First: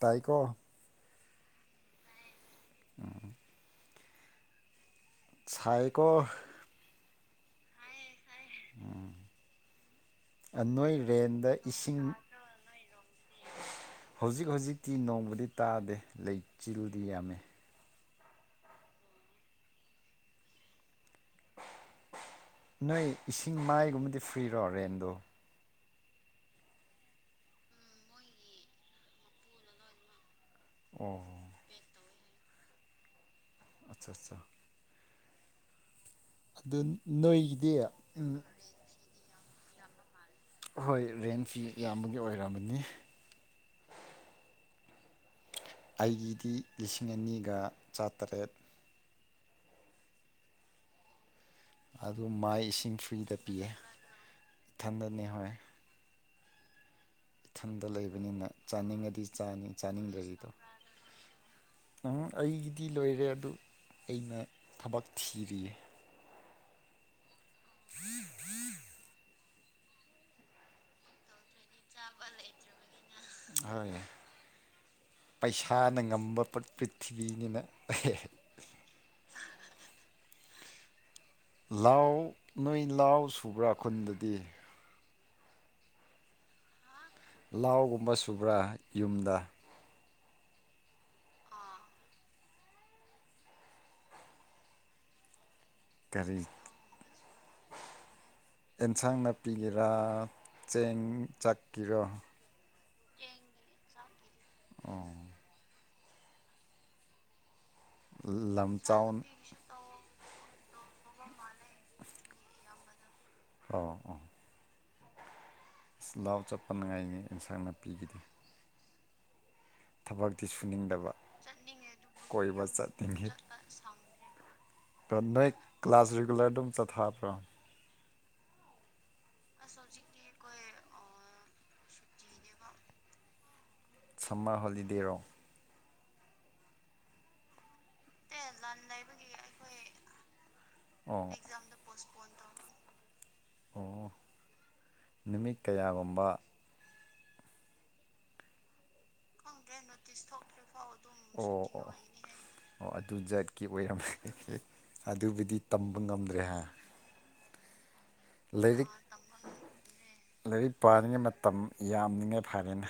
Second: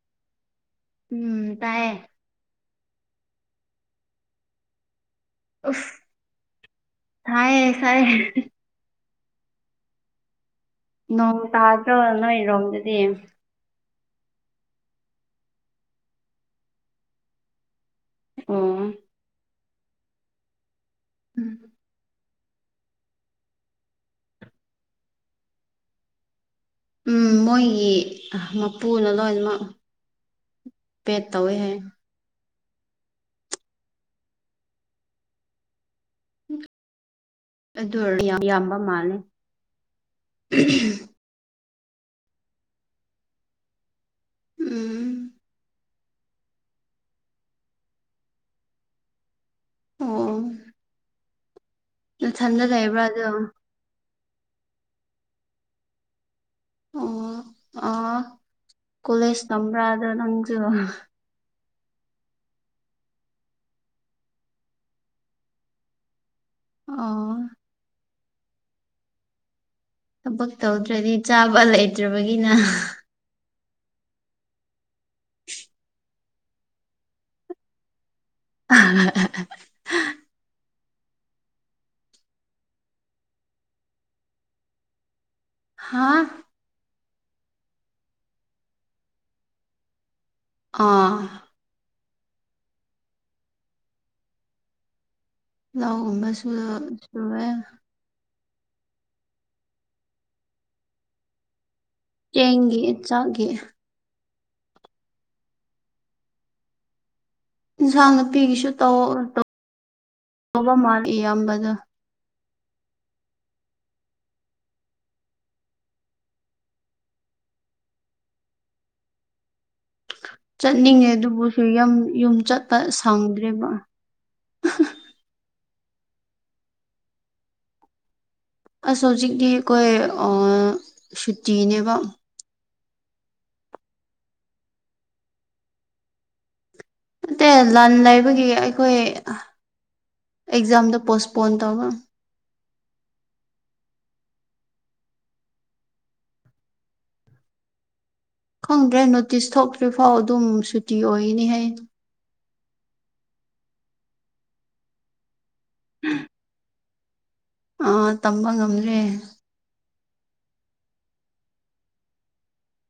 ꯇꯥꯏꯀꯣ ꯎꯝ ꯇꯥꯏꯌꯦ ꯁꯥꯏꯀꯣ ꯊ ꯁꯔꯦ ꯑ ꯅꯣꯏ ꯅꯣꯡ ꯔꯦꯟꯗ ꯇꯥꯗ꯭ꯔꯣ ꯏꯁꯤꯡ ꯅꯣꯏꯔꯣꯝꯗꯗꯤ ꯍꯧꯖꯤꯛ ꯍꯧꯖꯤꯛꯇꯤ ꯅꯣꯡꯃꯗꯤ ꯇꯥꯗꯦ ꯂꯩꯆꯤꯜꯗꯤ ꯌꯥꯝꯃꯤ ꯑꯣ ꯎꯝ ꯅꯣꯏ ꯏꯁꯤꯡ ꯃꯥꯏꯒꯨꯝꯕꯗꯤ ꯐ꯭ꯔꯤꯔꯣ ꯔꯦꯟꯗꯣ ꯎꯝ ꯃꯣꯏꯒꯤ ꯃꯄꯨꯅ ꯂꯣꯏꯅꯃꯛ ꯑꯣ ꯄꯦꯠ ꯇꯧꯋꯦ ꯍꯥꯏ ꯑꯆꯥ ꯑꯠꯆꯥ ꯑꯗꯨ ꯅꯣꯏꯒꯤꯗꯤ ꯑꯗꯨ ꯑꯣꯏꯔ ꯎꯝ ꯌꯥꯝ ꯌꯥꯝꯕ ꯃꯥꯜꯂꯦ ꯍꯣꯏ ꯔꯦꯟꯁꯤ ꯌꯥꯝꯕꯒꯤ ꯑꯣꯏꯔꯔꯕꯅꯤ ꯎꯝ ꯑꯩꯒꯤꯗꯤ ꯂꯤꯁꯤꯡ ꯑꯅꯤꯒ ꯆꯥꯇꯔꯦꯠ ꯑ ꯑꯗꯨ ꯃꯥꯏ ꯏꯁꯤꯡ ꯑꯗꯣ ꯐ꯭ꯔꯤꯗ ꯄꯤꯌꯦ ꯏꯊꯟꯗꯅꯤ ꯍꯣꯏ ꯑꯣ ꯏꯊꯟꯗ ꯑꯣ ꯂꯩꯕꯅꯤꯅ ꯆꯥꯅꯤꯡꯉꯗꯤ ꯀꯣꯂꯦꯖ ꯆꯥꯅꯤ ꯇꯝꯕ꯭ꯔꯥ ꯑꯗꯣ ꯆꯥꯅꯤꯡꯗꯔꯤꯗꯣ ꯅꯪꯁꯨ ꯎꯝ ꯑꯩꯒꯤꯗꯤ ꯂꯣꯏꯔꯦ ꯑꯗꯨ ꯑꯩꯅ ꯊꯕꯛ ꯊꯤꯔꯤꯌꯦ ꯑ ꯊꯕꯛ ꯇꯧꯗ꯭ꯔꯗꯤ ꯆꯥꯕ ꯂꯩꯇ꯭ꯔꯕꯒꯤꯅ ꯍꯣꯏ ꯄꯩꯁꯥꯅ ꯉꯝꯕ ꯄ꯭ꯔꯤꯊꯤꯕꯤꯅꯤꯅ ꯂꯥꯎ ꯅꯣꯏ ꯂꯥꯎ ꯁꯨꯕ꯭ꯔꯥ ꯈꯨꯟꯗꯗꯤ ꯍꯥꯥ ꯂꯥꯎꯒꯨꯝꯕ ꯁꯨꯕ꯭ꯔꯥ ꯌꯨꯝꯗ ꯑꯥ ꯂꯎꯒꯨꯝꯕ ꯀꯔꯤ ꯁꯨ ꯁꯨꯋꯦ ꯑꯦꯟꯁꯥꯡ ꯅꯥꯄꯤꯒꯦꯔꯥ ꯆꯦꯡ ꯆꯥꯛ ꯆꯦꯟꯦ ꯆꯒꯦ ꯏꯟꯁꯥꯡ ꯅꯨꯄꯤꯒꯤꯁꯨ ꯂꯝ ꯆꯥꯎ ꯇꯧꯕ ꯃꯥꯜꯂꯤ ꯑꯌꯥꯝꯕꯗ ꯑ ꯑꯥ ꯑꯁ ꯂꯥꯎ ꯆꯠꯄ ꯉꯥꯏꯅꯤ ꯑꯦꯟꯁꯥꯡ ꯅꯥꯄꯤꯒꯤꯗꯤ ꯊꯕꯛꯇꯤ ꯆꯠꯅꯤꯡꯉꯦ ꯁꯨꯅꯤꯡꯗꯕ ꯑꯗꯨꯕꯨꯁꯨ ꯌꯨꯝ ꯀꯣꯏꯕ ꯆꯠꯄ ꯆꯠꯅꯤꯡꯉꯤ ꯁꯪꯗ꯭ꯔꯦꯕ ꯅꯣꯏ ꯀ꯭ꯂꯥꯁ ꯔꯤꯒꯨꯂꯔ ꯑꯗꯨꯝ ꯆꯠꯊꯕ꯭ꯔꯣ ꯑꯁ ꯍꯧꯖꯤꯛꯇꯤ ꯑꯩꯈꯣꯏ ꯁꯨꯇꯤꯅꯦꯕ ꯁꯃ ꯍꯣꯂꯤꯗꯦꯔꯣ ꯂꯥꯟ ꯂꯥꯏꯐ ꯑꯗꯨꯒꯤ ꯑꯩꯈꯣꯏ ꯑꯦꯛꯖꯥꯝꯗ ꯑꯣ ꯄꯣꯁꯄꯣꯟ ꯇꯧꯧꯕ [unintelligible] ꯑꯣ ꯅꯨꯃꯤꯠ ꯀꯌꯥꯒꯨꯝꯕ ꯈꯪꯗ꯭ꯔꯦ ꯅꯣꯇꯤꯁ ꯊꯣꯛꯇ꯭ꯔꯤꯐꯥꯎ ꯑꯗꯨꯝ ꯁꯨꯇꯤ ꯑꯣꯏꯅꯤ ꯍꯥꯏ ꯑꯣ ꯑꯗꯨ ꯖꯠꯀꯤ ꯑꯣꯏꯔꯝꯃꯦ ꯑꯗꯨꯕꯨꯗꯤ ꯇꯝꯕ ꯉꯝꯗ꯭ꯔꯦ ꯍꯥꯏ ꯑꯥ ꯇꯝꯕ ꯉꯝꯗ꯭ꯔꯦ ꯂꯥꯏꯔꯤꯛ ꯄꯥꯔꯤꯉꯩ ꯃꯇꯝ ꯌꯥꯝꯂꯤꯉꯥꯏ ꯐꯔꯦꯅꯦ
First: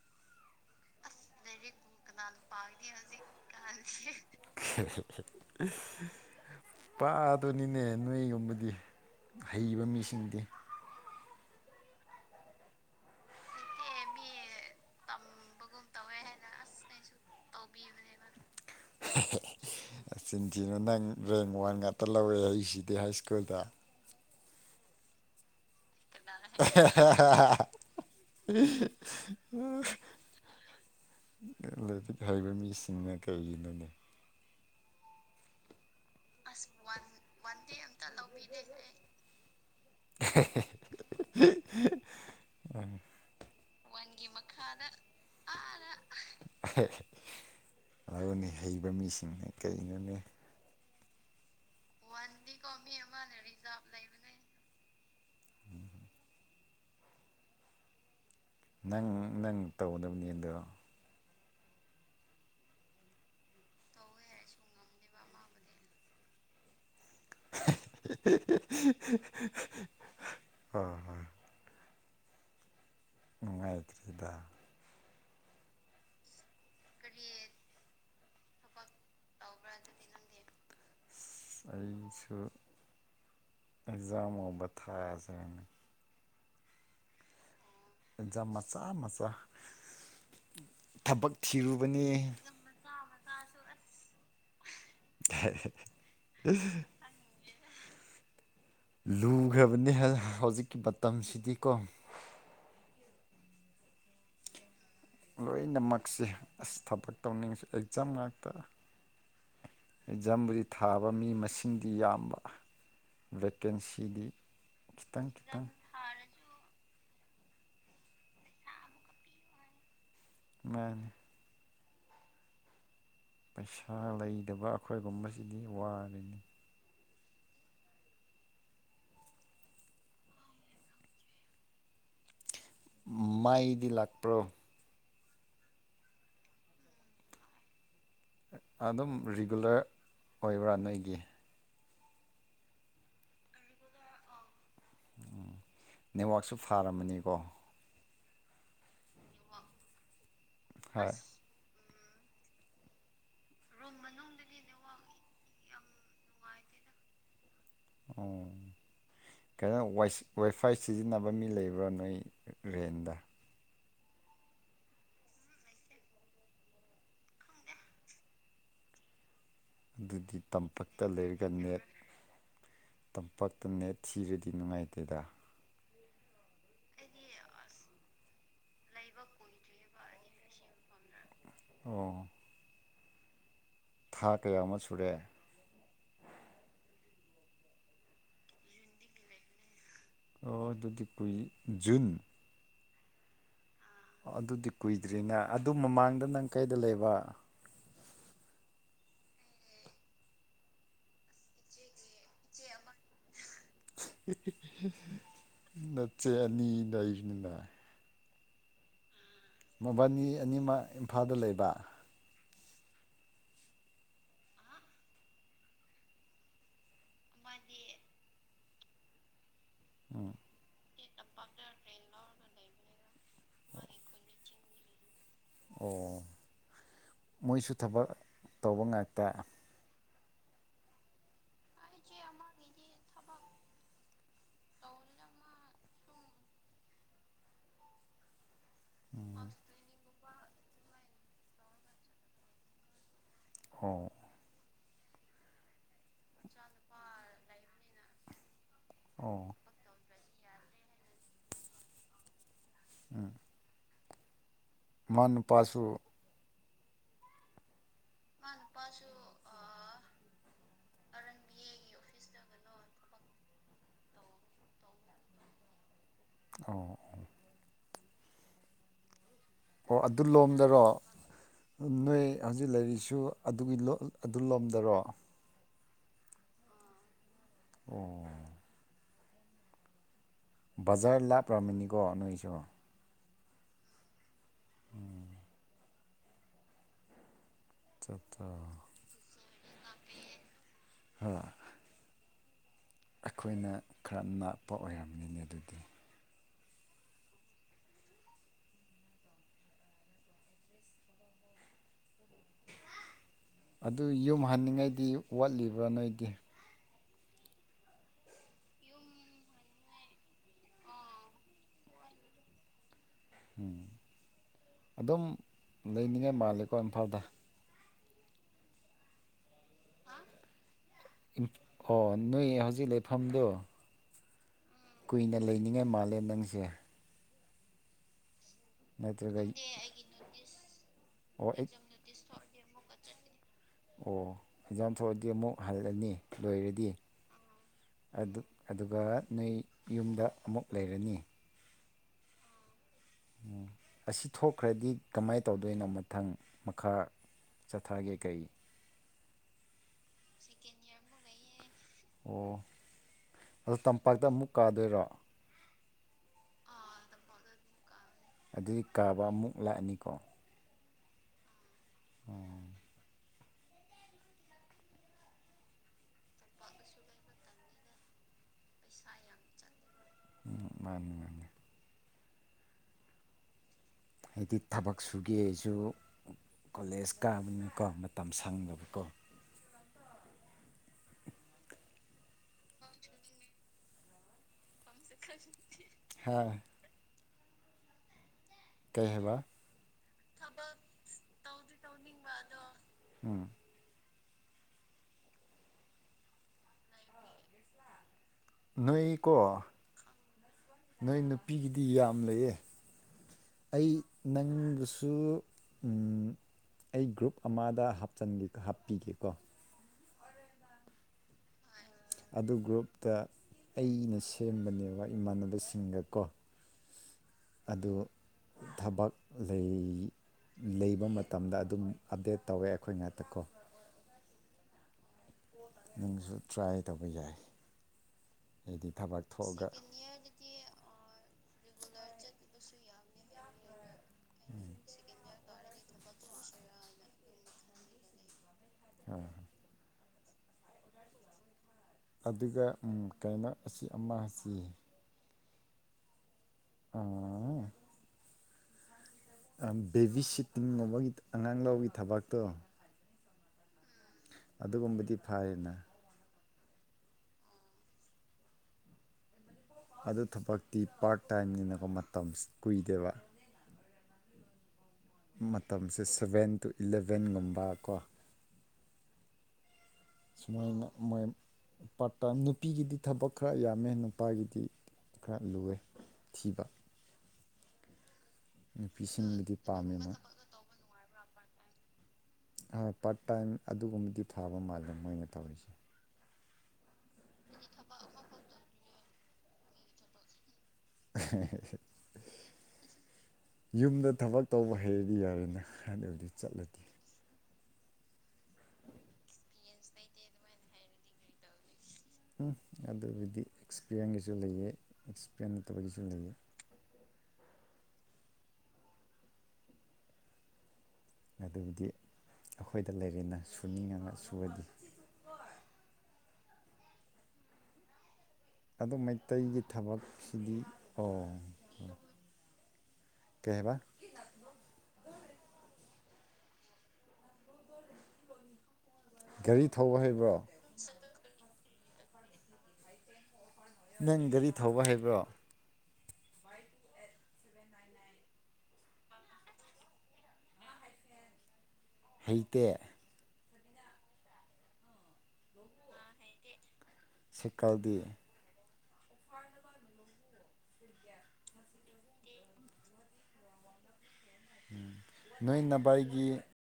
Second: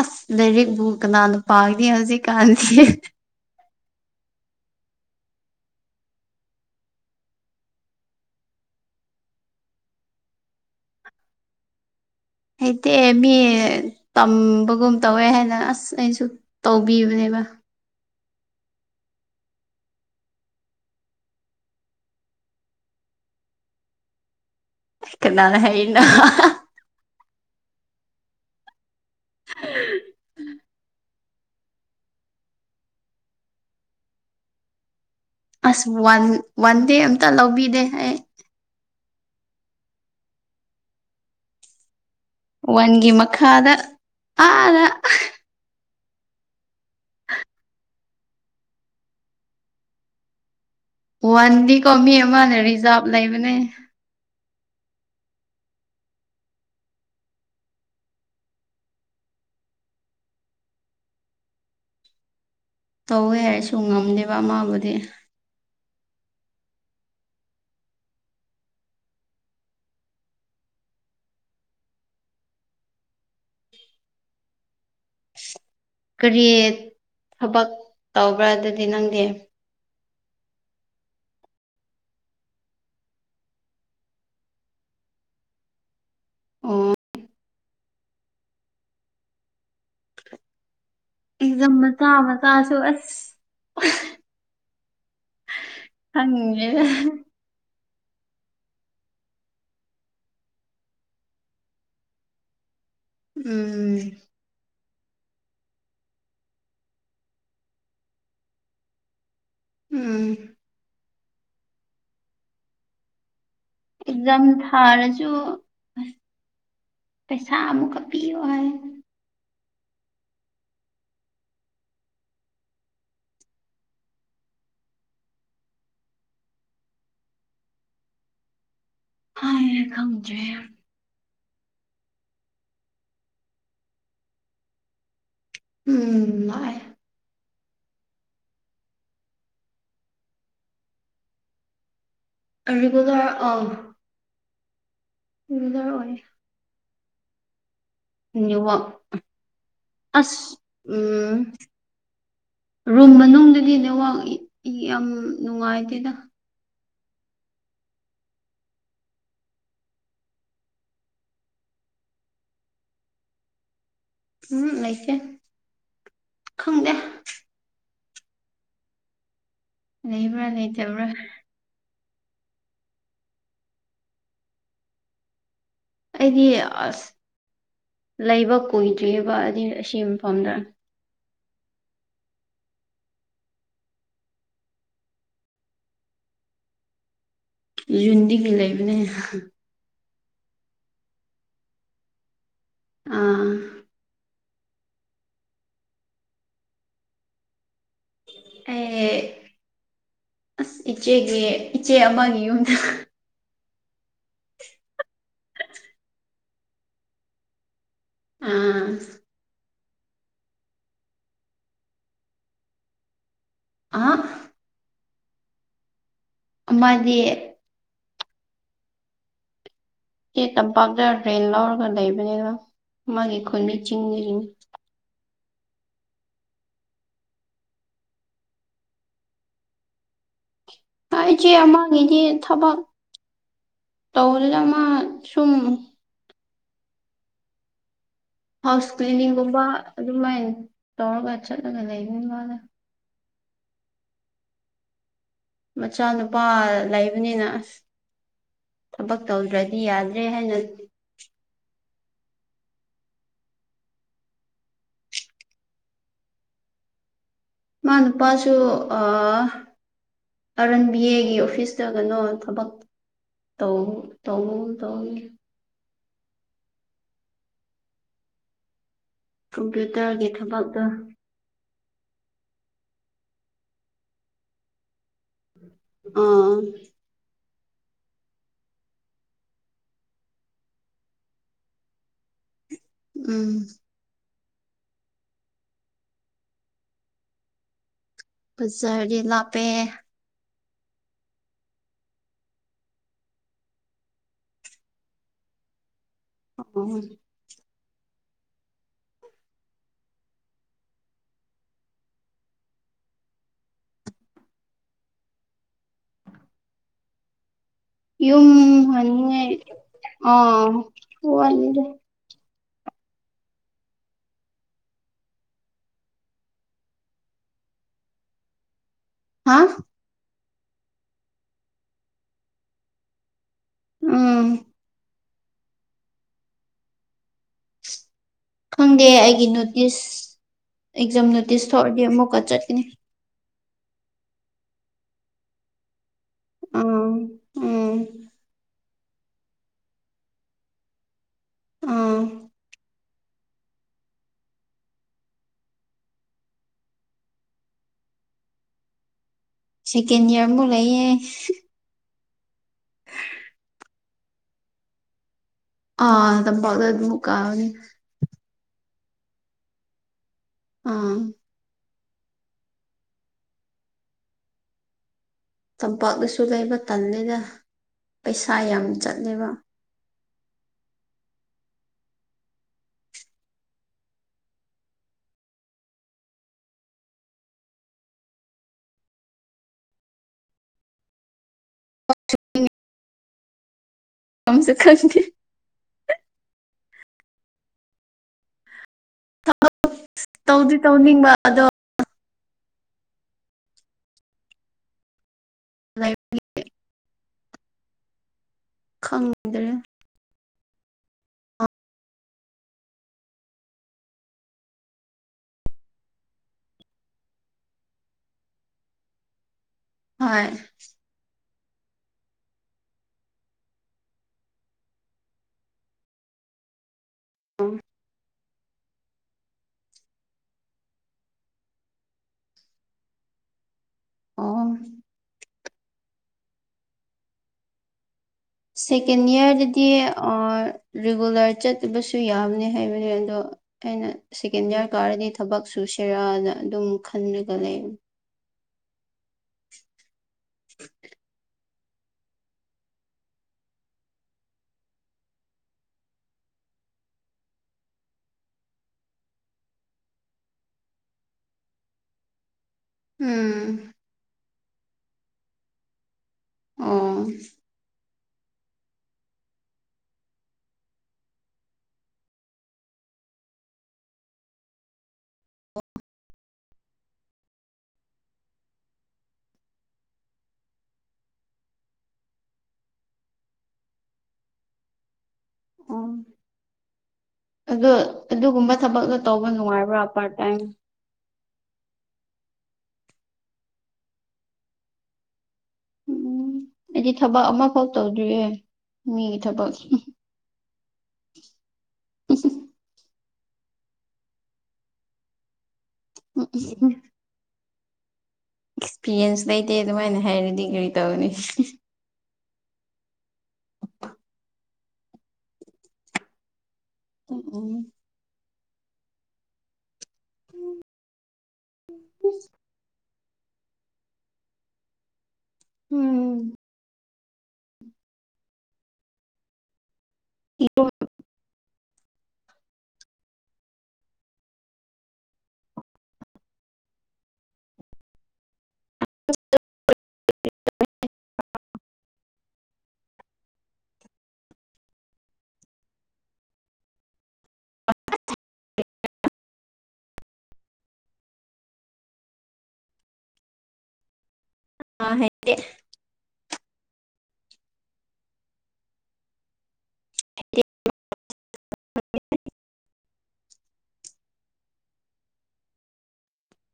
ꯑꯁ ꯂꯩꯔꯤꯛꯕꯨ ꯀꯅꯥꯅ ꯄꯥꯅꯤ ꯍꯧꯖꯤꯛꯀꯥꯟꯁꯤ [unintelligible] ꯄꯥꯗꯣꯏꯅꯤꯅꯦ ꯅꯣꯏꯒꯨꯝꯕꯗꯤ ꯍꯩꯕ ꯃꯤꯁꯤꯡꯗꯤ ꯍꯩꯇꯦ ꯃꯤ ꯇꯝꯕꯒꯨꯝ ꯇꯧꯋꯦ ꯍꯥꯏꯅ ꯑꯁ ꯑꯩꯅꯁꯨ ꯇꯧꯕꯤꯕꯅꯦꯕ ꯋꯥ [unintelligible] ꯆꯤꯟꯊꯤꯅ ꯅꯪ ꯔꯦꯡ ꯋꯥꯟ ꯉꯥꯛꯇ ꯂꯧꯋꯦ ꯑꯩꯁꯤꯗꯤ ꯍꯥꯏ ꯁ꯭ꯀꯨꯜꯗ ꯀꯅꯥꯅ ꯍꯥꯏ ꯎ ꯍꯩꯕ ꯃꯤꯁꯤꯡꯅ ꯀꯩꯒꯤꯅꯣꯅꯤ ꯑꯁ ꯋꯥꯟ ꯋꯥꯟ ꯗꯦ ꯑꯝꯇ ꯂꯧꯕꯤꯗꯦ ꯑꯩ [unintelligible] ꯋꯥꯟꯒꯤ ꯃꯈꯥꯗ ꯑꯥꯗ ꯑꯗꯨ ꯍꯩꯕ ꯃꯤꯁꯤꯡꯅ ꯀꯔꯤꯩꯅꯣꯅꯦ ꯋꯥꯟꯗꯤꯀꯣ ꯃꯤ ꯑꯃꯅꯦ ꯔꯤꯖꯥꯕ ꯂꯩꯕꯅꯦ ꯅꯪ ꯅꯪ ꯇꯧꯒꯗꯕꯅꯤ ꯑꯗꯣ ꯇꯧꯋꯦ ꯍꯥꯏꯔꯁꯨ ꯉꯝꯗꯦꯕ ꯃꯥꯕꯨꯗꯤ ꯑ ꯍ ꯅꯨꯡꯉꯥꯏꯈ꯭ꯔꯔꯤꯗ ꯀꯔꯤ ꯊꯕꯛ ꯇꯧꯕ꯭ꯔꯥ ꯑꯗꯨꯗꯤ ꯅꯪꯗꯤ ꯑꯩꯁꯨ ꯑꯦꯖꯝꯣꯕ ꯊ ꯑꯣ ꯑꯦꯖꯥ ꯃꯆꯥ ꯃꯆꯥ ꯊꯕꯛ ꯑꯦꯗꯝ ꯊꯤꯔꯨꯕꯅꯤ ꯃꯆꯥ ꯃꯆꯥꯁꯨ ꯑꯁ ꯑꯪ ꯂꯨꯈ꯭ꯔꯕꯅꯤ ꯍꯧꯖꯤꯛꯀꯤ ꯃꯇꯝꯁꯤꯗꯤꯀꯣ ꯎꯝ ꯂꯣꯏꯅꯃꯛꯁꯦ ꯑꯁ ꯊꯕꯛ ꯇꯧꯅꯤꯡꯁꯤ ꯑꯦꯛꯖꯥꯝ ꯉꯥꯛꯇ ꯎꯝ ꯖꯝꯕꯨꯔꯤ ꯊꯥꯕ ꯃꯤ ꯃꯁꯤꯡꯗꯤ ꯌꯥꯝꯕ ꯚꯦꯀꯦꯟꯁꯤꯗꯤ ꯑꯦꯛꯖꯝ ꯈꯤꯇꯪ ꯊꯥꯔꯁꯨ ꯈꯤꯇꯪ ꯄꯩꯁꯥ ꯑꯃꯨꯛ ꯑꯤ ꯋꯥ ꯃꯥꯅꯦ ꯄꯩꯁꯥ ꯂꯩꯇꯕ ꯑꯩꯈꯣꯏꯒꯨꯝꯕꯁꯤꯗꯤ ꯋꯥꯔꯤꯅꯤ ꯑ ꯊꯝꯖ ꯃꯥꯏꯗꯤ ꯂꯥꯛꯄ꯭ꯔꯣ ꯎꯝ ꯑꯗꯨꯝ ꯔꯤꯒꯨꯂꯔ ꯑꯣꯏꯕ꯭ꯔꯥ ꯅꯣꯏꯒꯤ ꯑꯔꯤꯕꯖꯔ ꯑ ꯟꯅꯔ ꯑꯣꯏ ꯁꯥꯔꯝꯃꯅꯤꯀꯣ ꯕ ꯑꯁ ꯍꯣꯏ ꯎꯝ ꯔꯨꯝ ꯃꯅꯨꯡꯗꯗꯤ ꯅꯋꯥꯛ ꯌꯥꯝ ꯅꯨꯡꯉꯥꯏꯇꯦꯗ ꯑꯣ ꯀꯩꯅꯣ ꯋꯥꯏꯐꯥꯏ ꯁꯤꯖꯤꯟꯅꯕ ꯃꯤ ꯂꯩꯕ꯭ꯔꯥ ꯅꯣꯏ ꯔꯦꯟꯗ ꯎꯝ ꯂꯩꯇꯦ ꯈꯪꯗꯦ ꯑꯗꯨꯗꯤ ꯂꯩꯕ꯭ꯔꯥ ꯇꯝꯄꯥꯛꯛꯇ ꯂꯩꯇꯕ꯭ꯔꯥ ꯂꯩꯔꯒ ꯅꯦꯠ ꯇꯝꯄꯥꯛꯇ ꯅꯦꯠ ꯊꯤꯔꯗꯤ ꯅꯨꯡꯉꯥꯏꯇꯦꯗ ꯑꯩꯗꯤ ꯑꯁ ꯂꯩꯕ ꯀꯨꯏꯗ꯭ꯔꯤꯑꯕ ꯑꯁꯤ ꯐꯝꯗ꯭ꯔꯥ ꯑꯣ ꯊꯥ ꯀꯌꯥ ꯑꯃ ꯁꯨꯔꯑꯦ ꯌꯟꯗꯤꯒ ꯂꯩꯕꯅꯦ ꯑꯣ ꯑꯗꯨꯗꯤ ꯀꯨꯏ ꯖꯨꯟ ꯑꯥ ꯑꯗꯨꯗꯤ ꯀꯨꯏꯗ꯭ꯔꯤꯅꯦ ꯑꯗꯨ ꯃꯃꯥꯡꯗ ꯅꯪ ꯀꯩꯗ ꯂꯩꯕ ꯑꯦ ꯑꯁ ꯏꯆꯦꯒ ꯏꯆꯦ ꯑꯃꯒꯤ ꯌꯨꯝꯗ ꯅꯆꯦ ꯑꯅꯤꯗꯥꯏꯅꯤꯅ ꯑꯥ ꯃꯕꯥꯅꯤ ꯑꯅꯤꯃꯛ ꯏꯝꯐꯥꯜꯗ ꯂꯩꯕ ꯑ ꯑꯃꯗꯤ ꯑꯦ ꯇꯝꯄꯥꯛꯇ ꯔꯦꯟ ꯂꯧꯔꯒ ꯂꯩꯕꯅꯤꯅ ꯃꯥꯒꯤꯈ ꯃꯤ ꯆꯤꯡꯖꯔꯤ ꯑꯣ ꯃꯣꯏꯁꯨ ꯊꯕꯛ ꯇꯧꯕ ꯉꯥꯛꯇ ꯑꯩ ꯏꯆꯦ ꯑꯃꯥꯡꯉꯆꯦ ꯊꯕꯛ ꯇ ꯍꯖ ꯁꯨꯝ ꯍꯥꯎꯁ ꯀ꯭ꯂꯤꯅꯤꯡꯒꯨꯝꯕ ꯑꯗꯨꯃꯥꯏꯅ ꯇꯧꯔꯒ ꯆꯠꯂꯒ ꯂꯩꯅꯤ ꯃꯥꯅ ꯍꯣ ꯃꯆꯥꯅꯨꯄꯥ ꯂꯩꯕꯅꯤꯅ ꯑꯁ ꯊꯕꯛ ꯑꯣ ꯇꯧꯗ꯭ꯔꯗꯤ ꯌꯥꯗꯦ ꯔꯦ ꯍꯥꯏꯅ ꯎꯝ ꯃꯟ ꯄꯁꯨ ꯃꯥ ꯑꯗꯨ ꯄꯁꯨ ꯑ ꯑꯥꯔꯟꯕꯤ ꯑꯦꯒꯤ ꯑꯣꯐꯤꯁꯇ ꯀꯅꯣ ꯊꯕꯛ ꯇꯧ ꯇ ꯇꯧ ꯑꯣ ꯑꯣꯣꯏ ꯑꯗꯨ ꯀꯝꯄ꯭ꯌꯨꯇꯔꯒꯤ ꯊꯕꯛꯇꯣ ꯂꯣꯝꯗꯔꯣ ꯅꯣꯏ ꯍꯧꯖꯤꯛ ꯂꯩꯔꯤꯁꯨ ꯑꯗꯨꯒꯤ ꯑꯗꯨ ꯂꯣꯝꯗꯔꯣ ꯑꯥ ꯑꯣ ꯕꯖꯔꯂꯥ ꯄ꯭ꯔꯃꯤꯅꯤ ꯀꯧꯕ ꯑꯟꯏꯁꯣ ꯎꯝ ꯑꯠꯆꯥ ꯑꯠꯆꯥ ꯐꯖꯔꯤ ꯂꯥꯄꯦ ꯍ ꯑꯩꯈꯣꯏꯅ ꯈꯔ ꯥꯛꯄ ꯑꯣꯏꯔꯝꯅꯤꯅꯤ ꯑꯗꯨꯗꯤ ꯑꯣ ꯑꯗꯨ ꯌꯨꯝ ꯍꯟꯅꯤꯡꯉꯥꯏꯗꯤ ꯋꯥꯠꯂꯤꯕ꯭ꯔꯥ ꯅꯣꯏꯗꯤ ꯌꯨꯝꯅꯤꯉꯦ ꯑ ꯍꯗꯦ ꯎꯝ ꯑꯗꯨꯝ ꯂꯩꯅꯤꯡꯉꯥꯏ ꯃꯥꯂꯦꯀꯣ ꯏꯝꯐꯥꯜꯗ ꯍꯥ ꯑꯣ ꯅꯣꯏ ꯍꯧꯖꯤꯛ ꯂꯩꯐꯝꯗꯨꯣ ꯎꯝ ꯀꯨꯏꯅ ꯂꯩꯅꯤꯡꯉꯥꯏ ꯃꯥꯜꯂꯦ ꯅꯪꯁꯦ ꯈꯪꯗꯦ ꯅꯠꯇ꯭ꯔꯒ ꯑꯩꯒꯤ ꯅꯣꯇꯤꯁ ꯑꯦꯛꯖꯥꯝ ꯑꯣ ꯅꯣꯇꯤꯁ ꯑꯩ ꯊꯣꯛꯑꯗꯤ ꯑꯃꯨꯛꯀ ꯆꯠꯀꯅꯤ ꯑꯣ ꯑꯦꯛꯖꯥꯝ ꯊꯣꯛꯑꯗꯤ ꯑꯃꯨꯛ ꯍꯜꯂꯅꯤ ꯂꯣꯏꯔꯗꯤ ꯎꯝ ꯎꯝ ꯑꯗꯨꯒ ꯅꯣꯏ ꯌꯨꯝꯗ ꯑꯃꯨꯛ ꯂꯩꯔꯅꯤ ꯑꯥ ꯎ ꯑꯁꯤ ꯊꯣꯛꯈ꯭ꯔꯗꯤ ꯀꯃꯥꯏꯅ ꯇꯧꯗꯣꯏꯅꯣ ꯃꯊꯪ ꯃꯈꯥ ꯆꯠꯊꯒꯦ ꯀꯩ ꯁꯦꯀꯦꯟ ꯏꯌꯥꯔꯕꯨ ꯂꯩꯌꯦꯦ ꯑꯣ ꯑꯗꯣ ꯇꯝꯄꯥꯛꯇ ꯑꯃꯨꯛ ꯀꯥꯗꯣꯏꯔꯣ ꯑꯗ ꯐꯥꯎ ꯑꯗꯨ ꯑꯗꯨ ꯃꯨꯀꯥꯅꯤ ꯑꯗꯨꯗꯤ ꯀꯥꯕ ꯑꯃꯨꯛ ꯂꯥꯛꯑꯅꯤꯀꯣ ꯑꯥ ꯑꯣ ꯇꯝꯄꯥꯛꯅꯁꯨ ꯂꯩꯕ ꯇꯟꯜꯂꯤꯗ ꯄꯩꯁꯥ ꯌꯥꯝ ꯆꯠꯂꯦꯕ ꯎꯝ ꯃꯥꯅꯤ ꯃꯥꯅꯤ ꯍꯥꯏꯗꯤ ꯊꯕꯛ ꯁꯨꯒꯦꯁꯨ ꯀꯣꯂꯦꯖ ꯀꯥꯕꯅꯀꯣ ꯃꯇꯝ ꯁꯪꯗꯕꯀꯣ ꯀꯝꯁꯦ ꯈ ꯍꯥ ꯀꯩ ꯍꯥꯏꯕ ꯊꯕ ꯇꯧꯗꯤ ꯇꯧꯅꯤꯡꯕ ꯑꯗꯣ ꯎꯝ ꯂ [inaudible] ꯅꯣꯏꯀꯣ ꯈꯪꯗ꯭ꯔꯦ ꯅꯣꯏ ꯅꯨꯄꯤꯒꯤꯗꯤ ꯌꯥꯝ ꯂꯩꯌꯦ ꯑꯩ ꯅꯪꯒꯁꯨ ꯑꯩ ꯒ꯭ꯔꯨꯞ ꯑꯃꯗ ꯍꯥꯞꯄꯤꯒꯦꯀꯣ ꯍꯣꯏ ꯑꯗꯨ ꯒ꯭ꯔꯨꯞꯇ ꯑꯩꯅ ꯁꯦꯝꯕꯅꯦꯕ ꯏꯃꯥꯟꯅꯕꯁꯤꯡꯒꯀꯣ ꯑꯗꯨ ꯊꯕꯛ ꯂꯩ ꯂꯩꯕ ꯃꯇꯝꯗ ꯑꯗꯨꯝ ꯑꯞꯗꯦꯠ ꯇꯧꯋꯦ ꯑꯩꯈꯣꯏ ꯉꯥꯛꯇꯀꯣ ꯑꯣ ꯅꯪꯁꯨ ꯇ꯭ꯔꯥꯏ ꯇꯧꯕ ꯌꯥꯏ ꯑꯩꯗꯤ ꯁꯦꯀꯦꯟ ꯊꯕꯛ ꯊꯣꯛꯑꯒ ꯌꯥꯔꯗꯗꯤ ꯔꯤꯒꯨꯂꯔ ꯆꯠꯇꯂꯕꯁꯨ ꯌꯥꯕꯅꯦ ꯍꯥꯏꯕ ꯑꯗꯣ ꯑꯩꯅ ꯁꯦꯀꯦꯟ ꯏꯌꯥꯔ ꯀꯥꯔꯗꯤ ꯊꯕꯛ ꯁꯨ ꯁꯦꯔꯥꯅ ꯑꯗꯨꯝ ꯈꯜꯂꯒ ꯂꯩ [unintelligible] ꯑꯗꯨꯒ ꯀꯩꯅꯣ ꯑꯁꯤ ꯑꯃ ꯑꯁꯤ ꯑꯥ ꯕꯦꯕꯤ ꯁꯤꯠꯇꯤꯡꯒꯨꯝꯕꯒꯤ ꯑꯉꯥꯡ ꯂꯧꯕꯒꯤ ꯊꯕꯥꯛꯇꯣ ꯎꯝ ꯑꯗꯨꯒꯨꯝꯕꯗꯤ ꯐꯩꯌꯦꯅ ꯑꯝ ꯑꯗꯨ ꯊꯕꯛꯇꯤ ꯄꯥꯔꯠ ꯇꯥꯏꯝꯅꯤꯅꯀꯣ ꯃꯇꯝ ꯀꯨꯏꯗꯦꯕ ꯃꯇꯝꯁꯦ ꯁꯚꯦꯟ ꯇꯨ ꯏꯂꯚꯦꯟꯒꯨꯝꯕ ꯀꯣ ꯁꯨꯃꯥꯏꯅ ꯃꯣꯏ ꯄꯥꯔꯠ ꯇꯥꯢꯝ ꯅꯨꯄꯤꯒꯤꯗꯤ ꯊꯕꯛ ꯈꯔ ꯌꯥꯝꯃꯦ ꯅꯨꯄꯥꯒꯤꯗꯤ ꯈꯔ ꯂꯨꯑꯦ ꯊꯤꯕ ꯑ ꯑꯗꯨꯒꯨꯝꯕ ꯊꯕꯛꯗꯣ ꯇꯧꯕ ꯅꯨꯄꯤꯁꯤꯡꯕꯨꯗꯤ ꯄꯥꯝꯃꯦ ꯅꯨꯡꯉꯥꯏꯕ꯭ꯔꯥ ꯃꯣꯏ ꯄꯥꯔꯠ ꯇꯥꯏꯝ ꯄꯥꯔꯠ ꯇꯥꯏꯝ ꯑꯗꯨꯒꯨꯝꯕꯗꯤ ꯊꯥꯕ ꯃꯥꯜꯂꯦ ꯃꯣꯏꯅ ꯇꯧꯔꯤꯁꯦ ꯎꯝ ꯑꯩꯗꯤ ꯊꯕꯛ ꯑꯃꯐꯥꯎ ꯇꯧꯗ꯭ꯔꯤꯌꯦ ꯃꯤꯒꯤ ꯊꯕꯛ ꯌꯨꯝꯗ ꯊꯕꯛ ꯇꯧꯕ ꯍꯩꯔꯗꯤ ꯌꯥꯔꯦꯅꯦ ꯍꯥꯟꯅ ꯍꯧꯗꯤ ꯆꯠꯂꯗꯤ ꯑꯦꯛꯁꯄꯤꯔꯤꯌꯦꯟꯁ ꯂꯩꯇꯦ ꯑꯗꯨꯃꯥꯏꯅ ꯍꯥꯏꯔꯗꯤ ꯀꯔꯤ ꯇꯧꯒꯅꯤ ꯎ ꯑꯗꯨꯕꯨꯗꯤ ꯑꯦꯛꯁꯄꯤꯔꯤꯟꯒꯤꯁꯨ ꯂꯩꯌꯦ ꯑꯦꯛꯁꯄꯤꯔꯤꯟ ꯅꯠꯇꯕꯒꯤꯁꯨ ꯂꯩꯑꯦ ꯇ ꯎ [inaudible] ꯑꯗꯨꯕꯨꯗꯤ ꯑꯩꯈꯣꯏꯗ ꯂꯩꯔꯦꯅ ꯁꯨꯅꯤꯡꯉꯒ ꯁꯨꯑꯗꯤ ꯎꯝ ꯑꯗꯨꯝ ꯃꯩꯇꯩꯒꯤ ꯊꯕꯛꯁꯤꯗꯤ ꯑꯣ ꯀꯩ ꯍꯥꯢꯕꯥ ꯒꯥꯔꯤ ꯊꯧꯕ ꯍꯩꯕ꯭ꯔꯣ [unintelligible] ꯅꯪ ꯒꯥꯔꯤ ꯊꯧꯕ ꯍꯩꯕ꯭ꯔꯣ [unintelligible] ꯍꯩꯇꯦ ꯑ ꯍꯩꯇꯦ ꯁꯩꯀꯥꯜꯗꯤ ꯑꯦ [inaudible] ꯅꯣꯏ ꯅꯕꯥꯏꯒꯤ